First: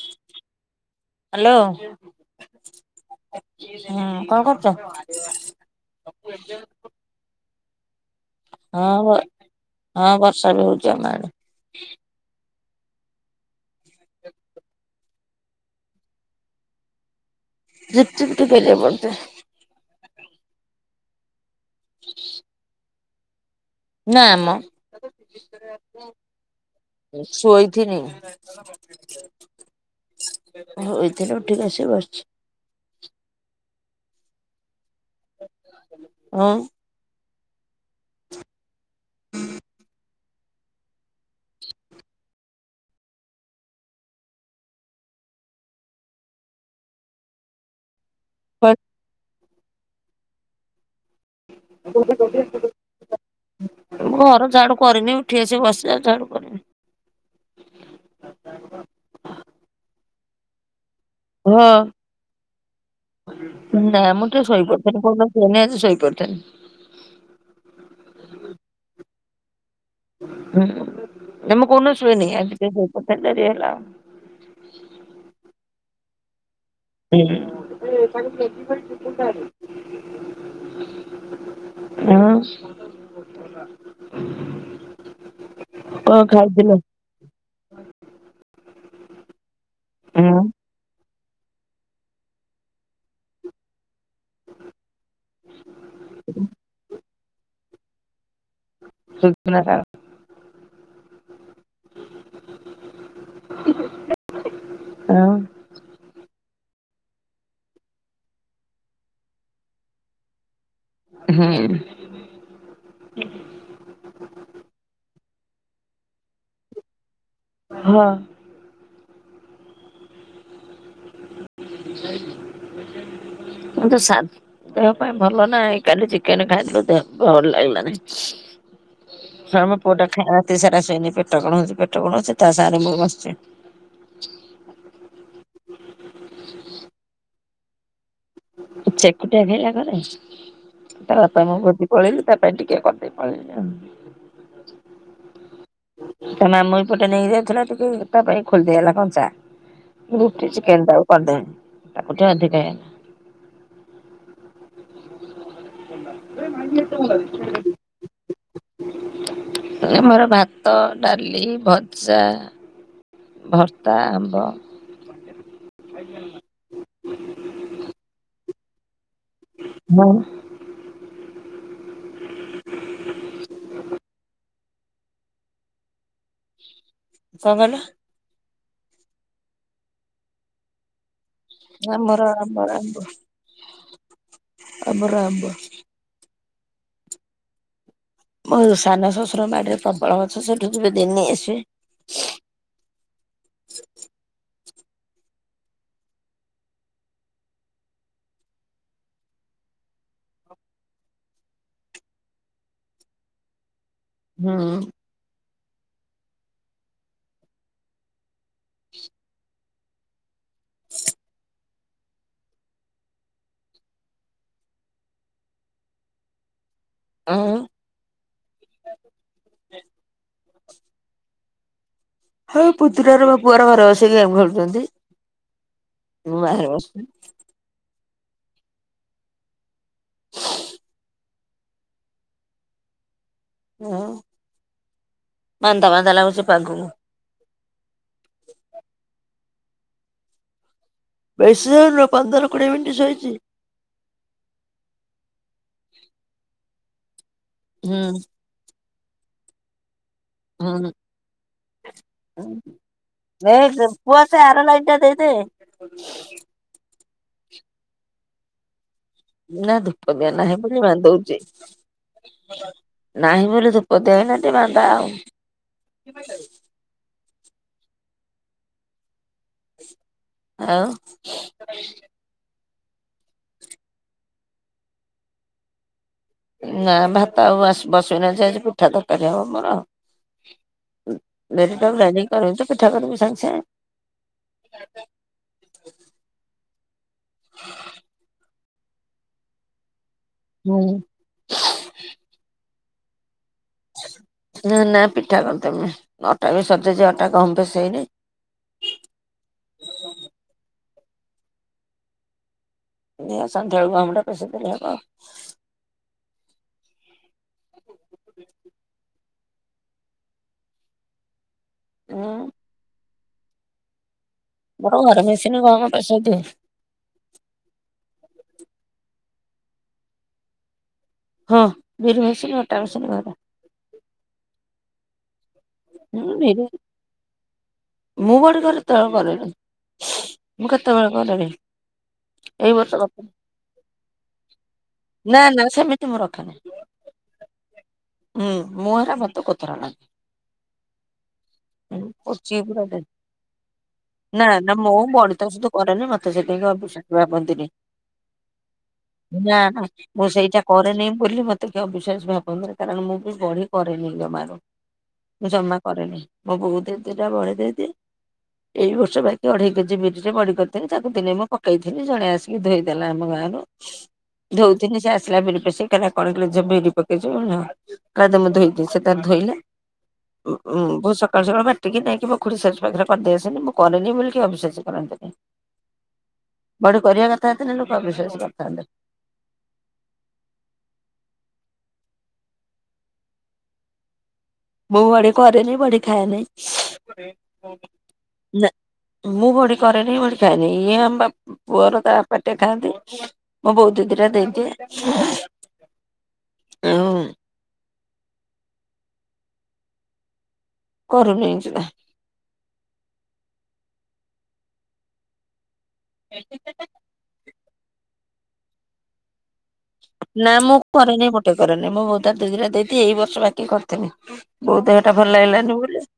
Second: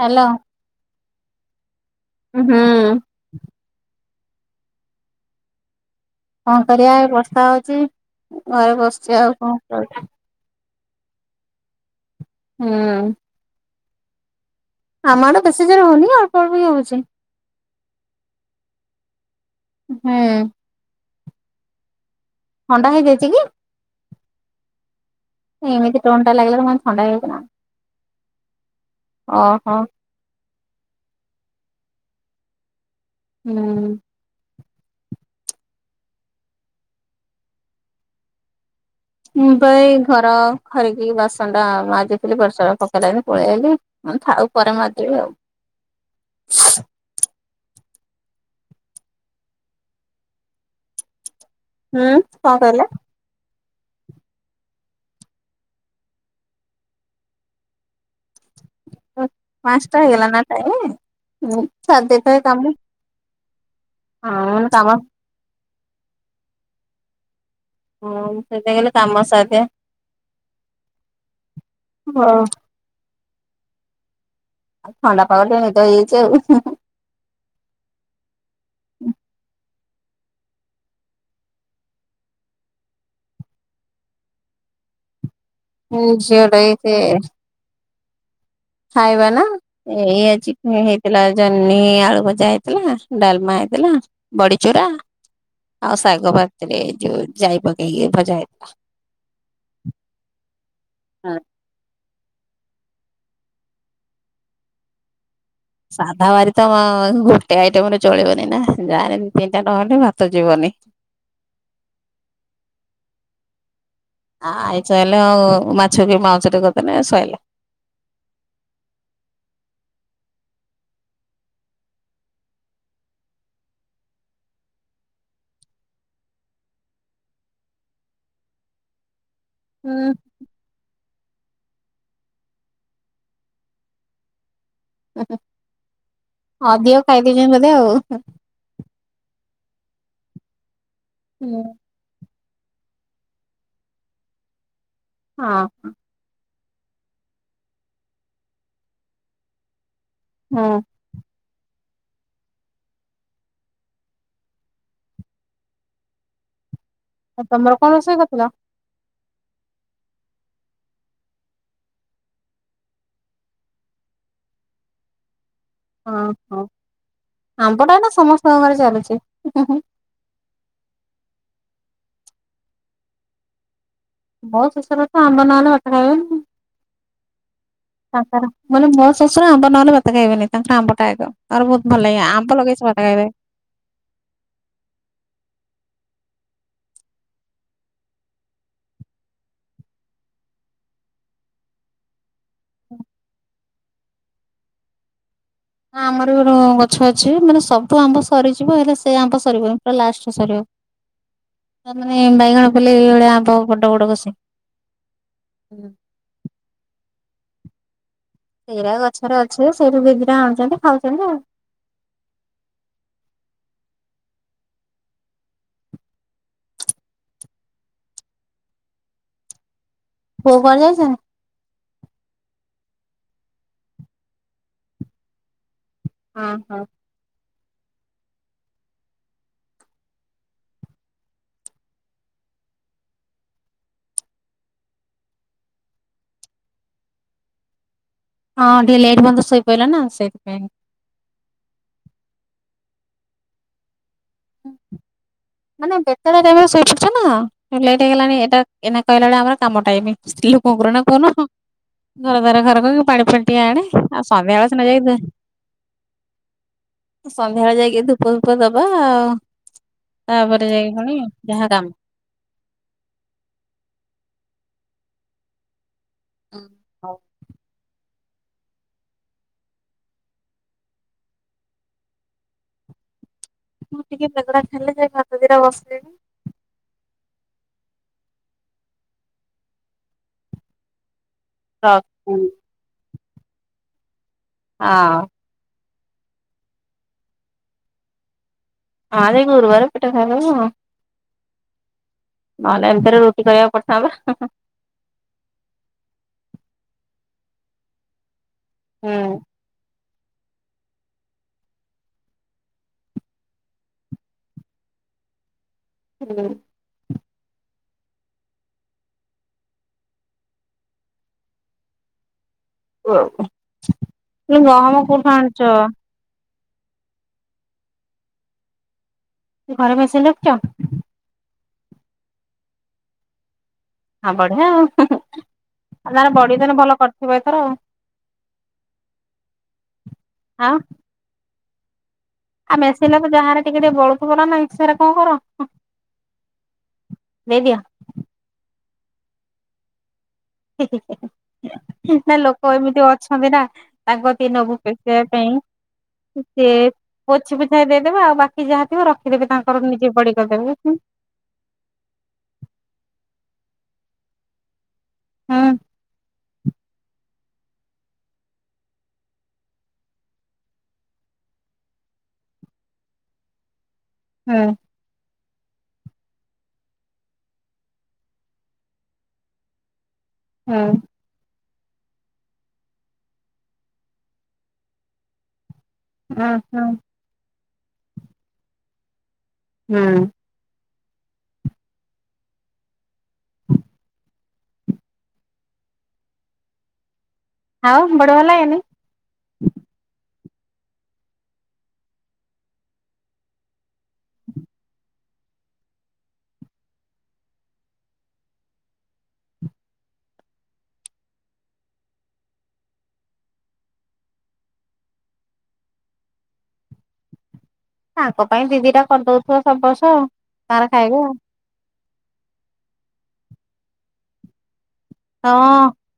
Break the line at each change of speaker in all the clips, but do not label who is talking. Hello.
Hello.
ହୁଁ।
ହୁଁ କଣ କରୁଛ?
କଣ କରିବା ଏ ବର୍ଷା ହଉଛି। ଘରେ
ହଁ ବ
ବସିଛି ଆଉ କଣ କରିବି
ହଁ ବର୍ଷା ବି ହଉଛି ଆମ ଆଡେ।
ହୁଁ। ଆମ ଆଡେ ବେଶୀ ଜୋରେ ହଉନି ଅଳ୍ପଅଳ୍ପ କି ହଉଛି।
ଝିପ୍ ଝିପ୍ [unintelligible]
ହୁଁ।
[inaudible]
ଥଣ୍ଡା ହେଇଯାଇଛି କି?
ନା ମ।
ଏମିତି ଟୋନ ଟା ଲାଗିଲା ମାନେ ଥଣ୍ଡା ହେଇଯାଇଛି ନା
ସୋଇଥିନି।
ଓହୋ
ଶୋଇଥିଲି ଉଠିକି ଆସିକି ବସିଛି।
ହୁଁ।
ଆଉ।
ମୁଁ ତ ଏଇ ଘର ଖରିକି କି ବାସନ ଟା ମାଜିଥିଲି ବର୍ଷା ପକେଇଲା ଯେମିତି ମୁଁ ପଳେଇଆଇଲି। ହଁ ଥାଉ ପରେ ମାଜିବି ଆଉ।
[inaudible] ୱେଟ [unintelligible]
ହୁଁ କଣ କହିଲେ
ମୁଁ ଘର ଝାଡୁ କରିନି ଉଠି ଆସି ବସିଲି ଆଉ ଝାଡୁ କରିନି।
ପାଞ୍ଚଟା ହେଇଗଲା ନା ଟାଇମି ମୁଁ
ହଁ
ସାରିଦେଇଥାଏ କାମ।
ନା ମୁଁ ଟିକେ
ହଁ କାମ
ଶୋଇପଡ଼ିଥେଲି [unintelligible] ଶୋଇପଡ଼ିଥେଲି।
ହଁ ସେଇ ପାଇଁ କହିଲ କାମ ସାରେ।
ହୁଁ ନା ମୁଁ କୋଉଦିନ ଶୁଏନି
ହଉ
ଆଜି ଟିକେ ଶୋଇପଡିଥିଲି ଡେରି ହେଲା।
ଥଣ୍ଡା ପାଗ ଟିକେ ନିଦ ହେଇଯାଇଛି ଆଉ।
ହୁଁ [unintelligible] ଆଉ [inaudible] ଖାଇଥିଲ?
[unintelligible] ଖାଇବା ନା ଏଇ
ହଁ
ଆଜି ହେ ହେଇଥିଲା ଜହ୍ନି ଆଳୁ ଭଜା ହେଇଥିଲା ଡାଲମା ହେଇଥିଲା। ବଡିଚୁରା ଆଉ ଶାଗ ଭାଜିଥିଲି ଯୋଉ ଯାଇ ପକେଇକି ଭଜା ହେଇଥିଲା।
ସୁଜୁନା ଶାଗ। ଆଉ।
ସାଧା ବାରି ତ ଗୋଟେ ଆଇଟମ ରେ ଚଳିବନି ନା ଜାହାହେନେ ଦି ତିନିଟା ନହଲେ ଭାତ ଯିବନି।
ହୁଁ।
ଆ ଆଇଁଶ ହେଲେ ଆଉ ମାଛ କି ମାଉଁସ ଟେ କରିଦେଲେ ସଇଲା।
ହଁ। ମୁ ତ ସାଧ୍ ଦେହ ପାଇଁ ଭଲ ନାହିଁ କାଲି ଚିକେନ ଖାଇଥିଲୁ ଦେହ ଭଲ ଲାଗିଲାନି। ହ ମ ପୁଅଟା
ହୁଁ
ଖାଇ ରାତି ସାରା ଶୁଇନି ପେଟ କଣ ହଉଛି ପେଟ କଣ ହଉଛି ତା ସାଙ୍ଗେ ରେ ମୁଁ ବସିଛି।
ଉଁ ହୁଁ ଅଧିକ ଖୁଆଇଦେଇଛନ୍ତି ବୋଧେ ଆଉ।
ଚକୁଟିଆ ଖାଇଲା ଘରେ ତା ବାପା
ହଁ
ମୁଁ ପଳେଇଲୁ ତା ପାଇଁ ଟିକେ କରିଦେଇ ପଳେଇଲୁ ଆଉ।
ହଁ।
ତା ମାମୁଁ ଏଇପଟେ ନେଇ କି ଯାଉଥିଲା ଟିକେ ତା ପାଇଁ ଖୋଲିଦେଇଗଲା କଞ୍ଚା। ରୁଟି
ହଁ
ଚିକେନ ଟାକୁ କରିଦେନି ତାକୁ ଟିକେ ଅଧିକା ହେଇଗଲା। [unintelligible]
ଆଉ ତମର କଣ ରୋଷେଇ କରିଥିଲ?
ଏଇ ମୋର ଭାତ, ଡାଲି, ଭଜା। ଭର୍ତା, ଆମ୍ବ।
ଓହୋ ଆମ୍ବଟା ଏଇନା ସମସ୍ତଙ୍କ ଆଡ଼େ ଚାଲୁଛି।
ମଉ
ମଉସା ତଛ ଆମ୍ବ ନହେଲେ ଭାତ ଖାଇବେନି।
କଣ କହିଲ?
ତାଙ୍କର ମାନେ ମୋ ଶ୍ୱଶୁର ଆମ୍ବ ନହେଲେ ଭାତ ଖାଇବେନି ତାଙ୍କର ଆମ୍ବଟା ଆଗ। ତାଙ୍କର ବହୁତ ଭଲ
ଆମର
ଲାଗେ ଆମ୍ବ
ଆମର
ଲଗେଇ ସେ ଭାତ ଖାଇବେ।
ଆମର ଆମ୍ବ। ମୋ ସାନ ଶଶୁର ବାଡିରେ ପ୍ରବଳ ଗଛ ସେଠୁ ଯିବେ ଦିନ୍ ନେଇ ଆସିବେ।
ହ ଆମର ଗୋଟେ ଗଛ ଅଛି ମାନେ ସବୁ ଆମ୍ବ ସରିଯିବ ହେଲେ ସେ ଆମ୍ବ ସରିବନି ପୁରା ଲାଷ୍ଟରେ ସରିବ। ତାମାନେ ବାଇଗଣ ପଲେଇ ଭଳିଆ ଆମ୍ବ ବଡ ବଡ କସିକି।
ହୁଁ।
ସେଇରା ଗଛରେ ଅଛି ସେଇଠୁ ଦି ଦି ଟା ଆଣୁଛନ୍ତି ଖାଉଛନ୍ତି ଆଉ।
ଉଁ।
ପୁଅ କୁଆଡ଼େ ଯାଇଛନ୍ତି?
ହଁ ପୁତୁରା ର ମୋ ପୁଅର ଘରେ ବସିିକି ଗେମ୍ ଖେଳୁଛନ୍ତି ମୁଁ ବାହାରେ
ହଁ
ବସିଛି। ହୁଁ ମାନ୍ଦା ମାନ୍ଦା ଲାଗୁଛି ପାଗକୁ।
ହଁ ଟିକେ ଲେଟ୍ ପର୍ଯ୍ୟନ୍ତ ଶୋଇ ପଡିଲ ନା ସେଇଥିପାଇଁ।
ବେଶୀ ସମୟ ନୁହେଁ ପନ୍ଦର କୋଡ଼ିଏ ମିନିଟ୍ ଶୋଇଚି।
ମାନେ ବେତାଳିଆ ଟାଇମ୍ ରେ ଶୋଇ ପଡୁଛ ନା
ହୁଁ
ଲେଟ୍ ହେଇଗଲାଣି ଏଟା ଏ କହିଲା ଭଳିଆ ଆମର କମ ଟାଇମ୍। ସ୍ତ୍ରୀ ଲୋକଙ୍କ
ହୁଁ
ର ନା କହୁନ? ଘର ଦୁଆର ଖରକ କି ପାଣି
ଏ
ଫାଣିଟିଏ ଆଣେ
ପୁଅ
ଆଉ
ସେ
ସ୍ୱାମୀ
ଆର
ଆଗରେ
ଲାଇନ୍
ସିନା
ଟା
ଯାଇଥ
ଦେଇଦେ।
ସନ୍ଧ୍ୟାବେଳେ ଯାଇକି ଧୂପ ଫୁପ ଦବା ଆଉ।
ନା ଧୂପଦିଆ ନାହିଁ
ତାପରେ
ବୋଲି
ଯାଇକି ପୁଣି
ମାନ୍ଦଉଚି।
ଯାହା କାମ
ନାହିଁ ବୋଲି ଧୂପ ଦିଆ ଏଇନା ଟିକେ ମାନ୍ଦା ଆଉ।
ହୁଁ ହଉ।
[inaudible]
ମୁଁ ଟିକେ ବୋଗା ଖାଇଲେ ଯା ହାତ ଦା ବସିଲେଣି।
ନା ଭାତ ଆଉ ବସୁନା ଯେ ଆଜି ପିଠା ତରକାରୀ ହବ ମୋର ଆଉ। ମେର
ରଖ
ଟଡାନ
ହଁ
କରିଛ ପିଠା କର ବି ସଙ୍ଗଛେ
ହଁ
[inaudible]
ହଁ ସେଇ ଗୁରୁବାର ପିଠା ଖାଇଦବୁ
ହୁଁ।
ନହେଲେ ଏମିତିରେ ରୁଟି କରିଆକୁ ପ ହଁ ବା ହଁ-ହଁ।
ନା ନା ପିଠା କରିଦେମି ଅଟା ବି ସଯାଇଚି ଅଟା କମ୍ ପିସେଇନି।
ହୁଁ।
[unintelligible] ସନ୍ଧ୍ୟାଆଳକୁୁ ଆମଟା ପେଶେଇ ଦେଲେ ହବ।
ହୁଁ।
ଉଁ।
[unintelligible] ଗହମ କୋଉଠୁ ଆଣୁଚ?
ସେ ତି
କି ଘରେ ମେସିନ୍ ରଖିଚ?
ହଁ ବିରି ମେସିନି ଅଟା ମେସିନି ଘରେ।
ଆଁ ବଢିଆ ଆଉ। ତାର
ହୁଁ
ବଡି
ବିରି
ତାହେଲେ ଭଲ କରିଥିବ ଏଥର
ମୁଁ ବଢ଼ି କରେ [unintelligible] କରେନି। ମୁଁ କେତେବେଳେ କରିବି।
ଆ ମେସିନ୍ [unintelligible] ଯା ହେରେ ଟିକେ ଟିକେ ବଳୁଥିବା ନା ନାଇଁ ସେରା କଣ କର?
ନା ନା ସେମିତି ମୁଁ ରଖେନି।
ନେଇଦିଅ।
ହୁଁ ମୁଁ ହେରା ବତ କୋତରା ନା।
[unintelligible] ନା
ପୋଚିକି
ଲୋକ
ପୁରା
ଏମିତି
ଦେବି।
ଅଛନ୍ତି ନା ତାଙ୍କ
ନା
ତି
ନା
ନବୁ
ମୁଁ
ପେସେଆ
ବଡି ତ
ପାଇଁ
ସୁଧୁ କରେନି ମତେ ସେଥିପାଇଁ
ସେ
ଅବିଶ୍ୱାସ
ପୋଛି
ଭାବନ୍ତିନି
ପୋଛା ଦେଇଦେବେ ଆଉ ବାକି ଯାହା ଥିବ ରଖିଦେବେ
ନା ନା।
ତାଙ୍କର ନିଜେ
ମୁଁ
ବଡି
ସେଇଟା
କରିଦେବେ ହୁଁ।
କରେନି ବୋଲି ମୋତେ କି ଅବିଶ୍ୱାସ ଭାବନ୍ତିନି କାରଣ ମୁଁ ବି ବଢି କରେନି ଜମାରୁ। ମୁଁ ଜମା
ହୁଁ
କରେନି ମୋ ବୋଉ ଦି ଦିଟା ବଢି ଦେଇଦିଏ। ଏଇ ବର୍ଷ ବାକି ଅଢେଇ କେଜି ବିରିରେ ବଡି କରିଥିଲି ତାକୁ ଦିନେ ମୁଁ ପକେଇଥିଲି ଜଣେ ଆସିକି ଧୋଇଦେଲା ଆମ ଗାଁରୁ।
ହୁଁ
ଧୋଉଥିନି ସେ ଆସ୍ ସିଲା ବିରି ପଶେଇ କଇଲା କଣ କିଲୋ ବିରି ପକେଇଚୁ କଇଲା ଦେ ମୁଁ ଧୋଇଦି ସେ ତାର ଧୋଇଲା। ଉଁ-ଉଁ [unintelligible] ସକାଳୁ ସକାଳୁ ବା ଟିକି ନେଇକି ମୋ ଖୁଡ଼ି ଶାଶୁ ପାଖରେ ପାରି ଦେଇ ଆସିଲି। ମୁଁ କରେନି ବୋଲି ଅବିଶ୍ଵାସୀ କରନ୍ତିନି।
ହୁଁ ହୁଁ
ବଢି କରିବା କଥା ହେଇଥିଲେ ଲୋକ ଅବିଶ୍ଵାସୀ କରିଥାନ୍ତେ।
ହୁଁ।
ମୁଁ ବଢ଼ି କରେନି ବଢ଼ି ଖାଏନି
ଆଉ ବଢିଆ
ନା।
ଲାଗେନି
ମୁଁ ବଢି କରେନି ବଢି ଖାଏନି। ଇଏ ଆମ ବା ପୁଅର ତା ବାପା ଟିଏ ଖାଆନ୍ତି। ମୋ ବୋଉ ଦି ଦିଟା ଦେଇଦିଏ ଆଉଁ କରୁନି ଯିବା। [unintelligible]
ତାଙ୍କ ପାଇଁ ଦିଦି ଟା କରିଦଉଥିବ ସବୁ ବର୍ଷ ତାଙ୍କ୍ ଖାଇବେ
କରେନି
ଆଉ।
ମୋଟେ ରେନି ମୁଁ ବୋଉ ତା ଦି ଦିଟା ଦେଇଦିଏ ଏଇ ବର୍ଷ ବାକି କରିଥିଲି ବୋଉ ଦେହଟା ଭଲ
ଆଉ
ଲାଗିଲାନି
ହଁ
ବୋଲି।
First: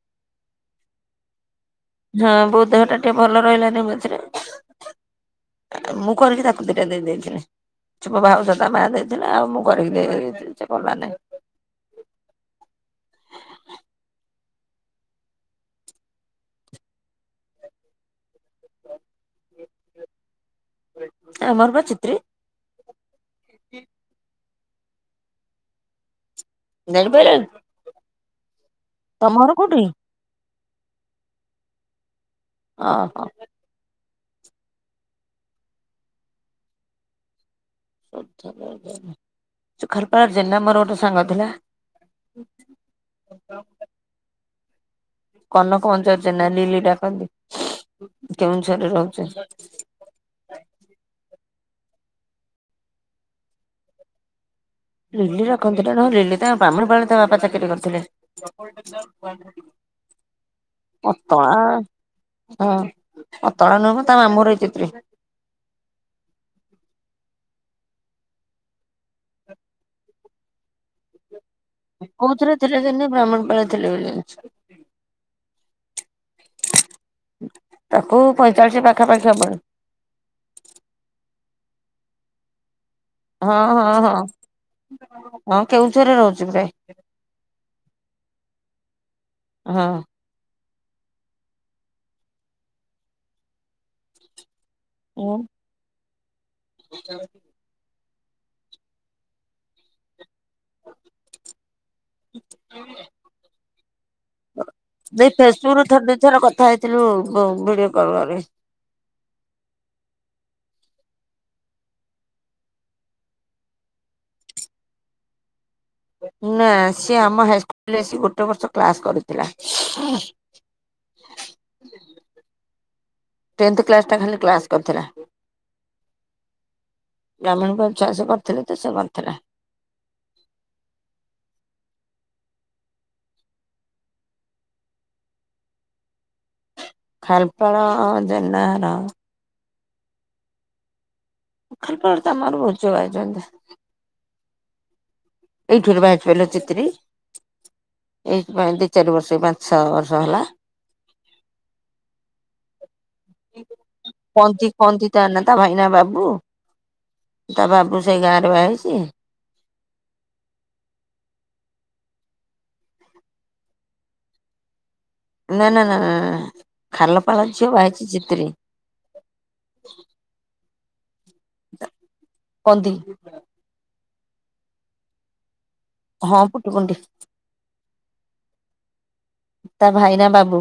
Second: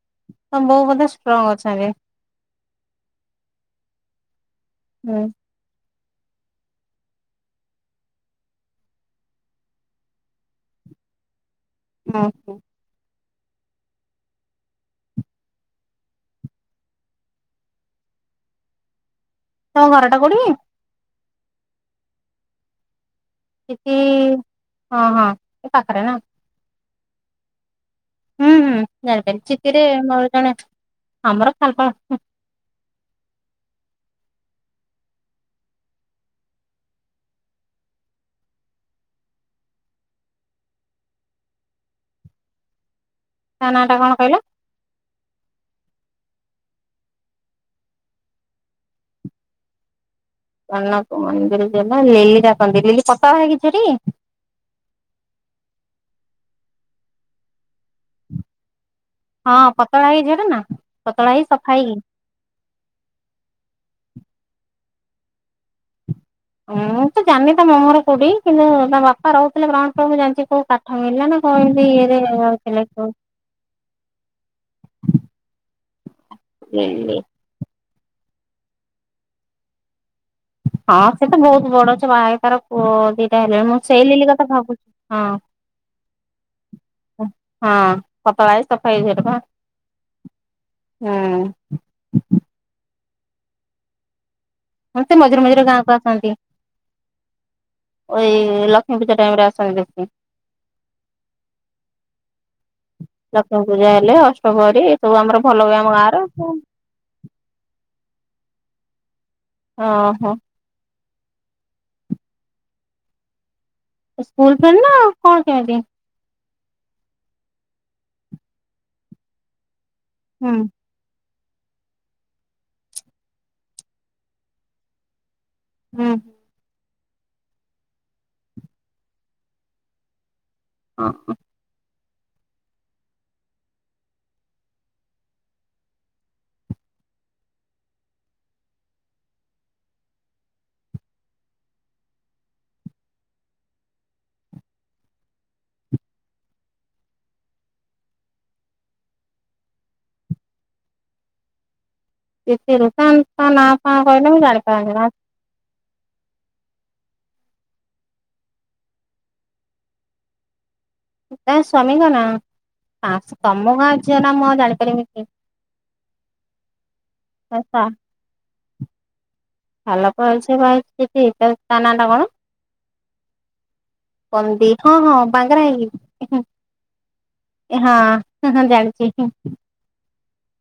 ତମ ବୋଉ ବଧେ ଷ୍ଟ୍ରଙ୍ଗ୍ ଅଛନ୍ତି?
ହଁ ବୋଉ ଦେହ ଟା ଟିକେ ଭଲ ରହିଲାନି ମଝିରେ।
ହୁଁ।
ମୁଁ କରିକି ତାକୁ ଦିଇଟା ଦେଇ ଦେଇଥିଲି। ଅଛି ମୋ ଭାଉଜ ତା ମା ଦେଇଥିଲା ଆଉ ମୁଁ କରିକି ଦେଇଦେନି ସେ କଲା ନାଇଁ।
ଅଁ ହଁ। ତମ ଘରଟା କୋଉଠି କି?
ଆମର ପା ଚିତ୍ରି
ଚିଠି, ହଁ ହଁ ଏ ପାଖରେ ନା।
ଜାଣିପାରିଲନି?
ହୁଁ ହୁଁ
ତମ
ଜାଣିପାରି,
ଘର କୋଉଠି?
ଚିତିରେ ମୋର ଜଣେ ଆମର ଖାଲପାଳ
ଅ ହଁ। [unintelligible] ଜେନା ମୋର ଗୋଟେ ସାଙ୍ଗ ଥିଲା।
ତା ନାଁ ଟା କଣ କହିଲେ?
କନକ ମଞ୍ଚାର ଜେନା ନିଲି ଡାକନ୍ତି, କେଉଁଝରରେ ରହୁଛି।
କନକ ମନ୍ଦିର ଜେନା ଲିଲି ଡାକନ୍ତି, ଲିଲି ପତଳା ହେଇକି ଝିଅ ଟି?
ଲିଲି [unintelligible] ଲିଲି ତା ବାମୁଣି ପାଳିରେ ତା ବାପା ଚାକିରି କରିଥିଲେ।
ହଁ ପତଳା ହେଇକି ଝିଅଟା ନା ପତଳା ହେଇ
ଉତଳା
ସଫା ହେଇକି
ହଁ ପତଳା ନୁହଁକି ତା ମାମଁ ଘର ଏଇ ଚିତ୍ରି
ମୁଁ ତ ଜାଣି ତମ ଘର କୋଉଠି କିନ୍ତୁ ତା ବାପା ରହୁଥିଲେ [unintelligible] ଜାଣିଛି କୋଉ କାଠ ମିଳିଲା ନା କହିଲ
କୋଉଥିରେ ଥିଲେ ଯେନ୍ତୀ ବ୍ରାହ୍ମଣୀ ପାଳରେ ଥିଲେ ବୋଲି ଜାଣିଛି।
[unintelligible]
ତାକୁ ପଇଁଚାଳିଶ ପାଖାପାଖି ହବଣି।
ହଁ ସେ ତ ବହୁତ ବଡ ଅଛ ବାହା ହେଇ ତାର ପୁଅ ଦି ତାହେଲେ
ହଁ
ମୁଁ
ହଁ
ସେଇ
ହଁ
ଲିଲି କଥା ଭାବୁଛି,
ହଁ କେଉଁଝରରେ ରହୁଛି ପ୍ରାୟ
ହଁ। ହଁ ପତଳା ହେଇ ସଫା ହେଇ ଝିଅଟେ ପା।
ହଁ।
ହୁଁ। ହଁ ସେ ମଝିରେ ମଝିରେ ଗାଁକୁ ଆସନ୍ତି। ଓ ଏଇ ଲକ୍ଷ୍ମୀ ପୂଜା ଟାଇମ ରେ ଆସନ୍ତି ଦେଖି। ଲକ୍ଷ୍ମୀ ପୂଜା ହେଲେ ଅଷ୍ଟମରୀ ଏ ସବୁ ଆମର ଭଲ ହୁଏ ଆମ ଗାଁ ରେ।
ଥିଲୁ ବୋଉ ଭିଡିଓ କଲ କରେ।
ହଁ, ହଁ। ସ୍କୁଲ ଫେର ନା କଣ କମତି?
ନା ସିଏ ଆମ ହାଇସ୍କୁଲରେ ଆସି ଗୋଟେ ବର୍ଷ କ୍ଲାସ କରିଥିଲା।
ହୁଁ।
ଟେନ୍ଥ କ୍ଲାସ ଟା ଖାଲି କ୍ଲାସ କରିଥିଲା।
ହୁଁ।
ବ୍ରାହ୍ମଣଙ୍କ ଛୁଆ ସେ କରିଥିଲେ ତ ସେ କରିଥିଲା।
ହଁ ହଁ।
ଖାଲପାଳ ଜେନା ଘର [unintelligible] ଏଇଠୁରୁ ବାହା ହାଇଥିଲାଏ ଚିତ୍ରି ଏଇଠି ପାଇଁ ଦିଚାରୀ ବର୍ଷ ଏଇ ପାଞ୍ଚ ଛଅ ବର୍ଷ ହେଲା।
ଟିକେ ରହ ତାନ ତାନା ଫା କହିଲେ ମୁଁ
କନ୍ତି
ଜାଣିପାରନି।
କନ୍ତି ତା ନା ତା ଭାଇନା ବାବୁ, ତା ବାବୁ ସେଇ ଗାଁରେ ବାହା ହଇଛି।
ତା ସ୍ୱାମୀଙ୍କ ନାଁ, ନା ସେ ତମ ଗାଁ ଝିଅ ନା ମୁଁ ଆଉ ଜାଣିପାରିବି କି?
ନା ନା ନା ନା ଖାଲ ପାଳ ଝିଅ ବାହା ହଇଛି ଚିତିରି।
ଖଲାପଲ ଝିଅ ବାହା ହଇଛି ଚିତିରି, ତା ନା ଟା କଣ?
କନ୍ତି
କହନ୍ତି, ହଁ ହଁ ବାଙ୍ଗରା ହେଇି କି।
ହଁ ପୁଟୁ କୁଣ୍ଡି।
ଏ ହଁଁ ହଁ ହଁ ଜାଣିଚି।
ତା ଭାଇ ନା ବାବୁ।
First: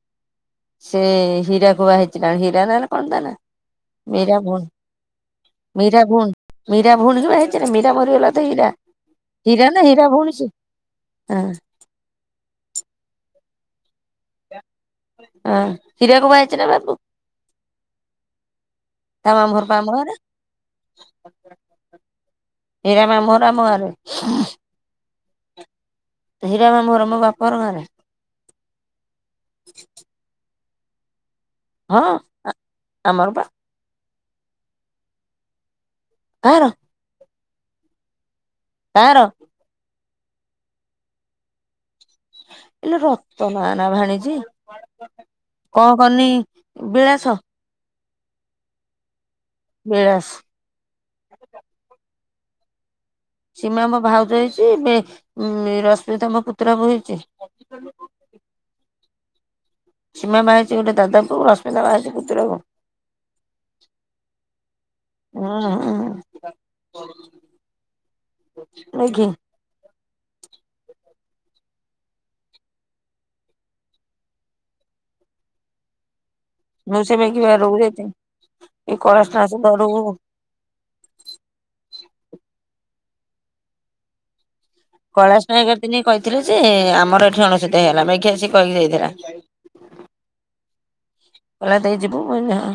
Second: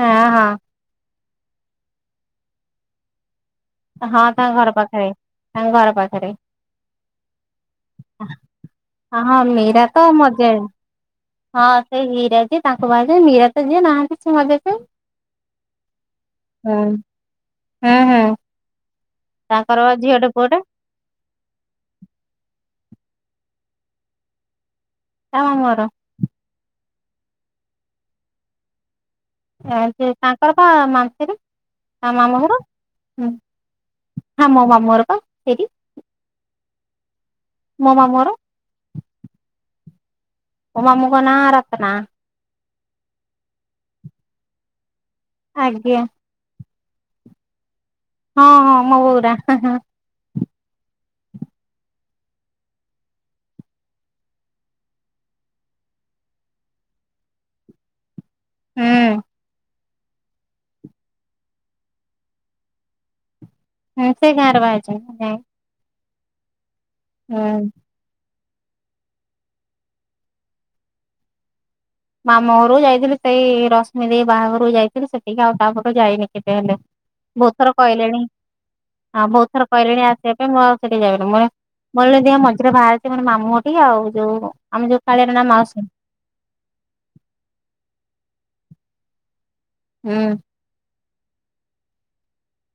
ହଁ ହଁ।
ସେ ହୀରାକୁୁ ବାହା ହେଇଥିଲା ହୀରା ନା କଣ ତା ନାଁ?
ହଁ ତା ଘର ପାଖେରେ।
ମୀରା ଭୋଉଣି ମୀରା ଭୋଉଣିକି ବାହା ହେଇଚି ନା ମୀରା ମରିଗଲା ତ ହୀରା।
ହଁ ହଁ
ହୀରା ନା
ମୀରା ତ
ହୀରା ଭୋଉଣୀ
ମଜା
ସିଏ ହଁ।
ସେଇ ହୀରା କିଏ ତାଙ୍କୁ ବାହା ହେଇଚନ୍ତି ମୀରା ଯିଏ
ହଁ। ହୀରାକୁ ବାହା ହେଇଛି ନା ବାବୁ
[unintelligible] ହଁ ହଁ ହଁ।
ତା ମାମୁଁ ଘର ପା ଆମ ଗାଁରେ? ହିରା ମାମୁଁ ଘର ଆମଗାଁରେ।
କା ମାମୁଁ ଘର?
ହୀରା ମାମୁଁ ଘର ମୋ ବାପଘର ଗାଁରେ।
ତାଙ୍କର ପା ମାନତିରି
ହଁ
ତା ମାମୁଘର।
ଆମର ପା
ହଁ ମୋ ମାମୁଁ ଘର ପା ସେଇଠି।
କାହାର?
ମୋ ମାମୁଁ ଘର।
କାହାର?
ମୋ ମାମୁଁଙ୍କ ନା ରତ୍ନା।
ଆଲୋ ରତନା ନା ଭାଣିଜି
ଆଜ୍ଞା
କଣ କର୍ନି ବିଳାସ।
ହଁ ହଁ ମୋ ବୋଉନାଁ।
ବିଳାସ୍। ସୀମା ମୋ ଭାଉଜ ହେଇଚି ବେ ଉମ୍ ରଶ୍ମିତା ମୋ ପୁତୁରା ବୋହୁ ହେଇଚି।
ହୁଁ।
ସୀମା ବାହା ହେଇଚି ଗୋଟେ ଦାଦା କୁ ରଶ୍ମିତା ବାହା ହେଇଚି ପୁତୁରାକୁ।
ହୁଁ ସେଇ ଗାଁରେ ବାହା ହେଇଚି ଗାଁ।
[unintelligible]
ହୁଁ।
ନୁଏଁ କିି
ମାମୁଁ ଘରକୁ ଯାଇଥିଲି ସେଇ ରଶ୍ମି ଦେଇ ବାହାଘରକୁ ଯାଇଥିଲି ସେଠିକି ଆଉ ତାପଟୁ ଯାଇନି। ସେତେ ହେଲେ
ମୁଁ ସେ ମେଘି
ବୋହୁତ ଥର
ଘରକୁ ଯାଇଥିଲି
କହିଲେଣି
ଏଇ
ଆଁ
କୈଳାସ
ବୋହୁ ତ
ନାୟକ
ଥର
ଘରକୁ
କହିଲେଣି ଆସିବା ମୁଁ ଆଉ ସେଠି ଯାଉନି ମୁଁ ମୋର ଯଦି ହବ ମଝିରେ ବାହାରିଚି ମୋର ମାମୁଁ ଘରଠିକି ଆଉ ଯୋଉ ଆମେ ଯୋଉ କାଳିଆର ନା
କୈଳାସ ନାୟକର
ମାଉସୀ
ଦିନେ କହିଥିଲେ ଯେ ଆମର ଏଠି ଅଣସୂତିଆ ହେଇଗଲା ବାକି ଆସି କହିକି ଯାଇଥିଲା।
ହୁଁ।
କଇଲା ଦେଇ ଯିବୁ ମୁଁ କହିଲି ହଁ।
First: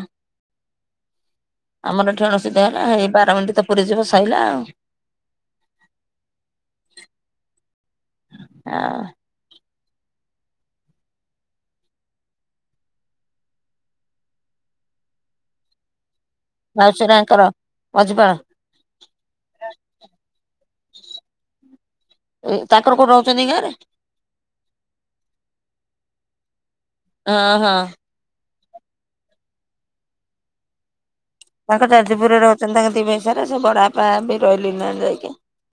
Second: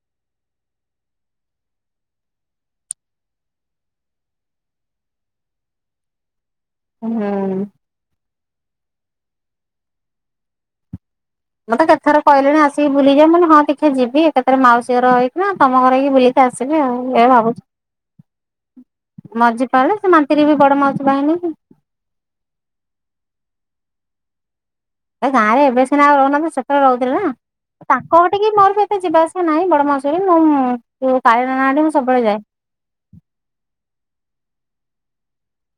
ଆମର ଏଠେ ଅଣସୁଦିଆ ହେଲା ହେଇ ବାରମଣ୍ଡି ତ ପୁରୀ ଯିବ ସଇଲା ଆଉ। [inaudible]
ହୁଁ।
ଆଁ।
ମତେ କେତେଥର କହିଲେଣି ଆସିକି ବୁଲିକି ଯା ମୁଁ କହିଲି ହଁ ଦେଖିଆ ଯିବି ଏକାଥରେ ମାଉସୀ ଘର ହେଇକିନା ତମ ଘର ହେଇକି ବୁଲି ଆସିବି ଆଉ
ମାଉସୀ
ଏଇଆ
ହରିଆଙ୍କର
ଭାବୁଚି।
ମଝିପାଳ
ମଝିପାଳେ ସେ ମାନ୍ତିରି ବି ବଡ ମାଉସି ବାହା ହେଇନିକି।
ଏ ତାଙ୍କର କୋଉ ରୋଉଚନ୍ତି କି ଗାଁରେ।
ଏ ଗାଁରେ ଏବେ ସିନା ରହୁ ନାହାନ୍ତି ସେତେବେଳେ ରହୁଥିଲେ ନା
ହଁ ହଁ।
ତା କଉ ଟିକି ମୋର ବି ଏତେ ଯିବା ଆସିବା ନାହିଁ ବଡମାଉସୀ ଘରେ ମୁଁ ହୁଁ କାଳେ। [unintelligible]
ତାଙ୍କ ଯାଜପୁରରେ ରହୁଛନ୍ତି ତାଙ୍କ ଦି ଭାଇ ସାରା ସେ ବଡ଼ା ବାପା ବି ରହିଲେ ନାଁ ଯାଇକି।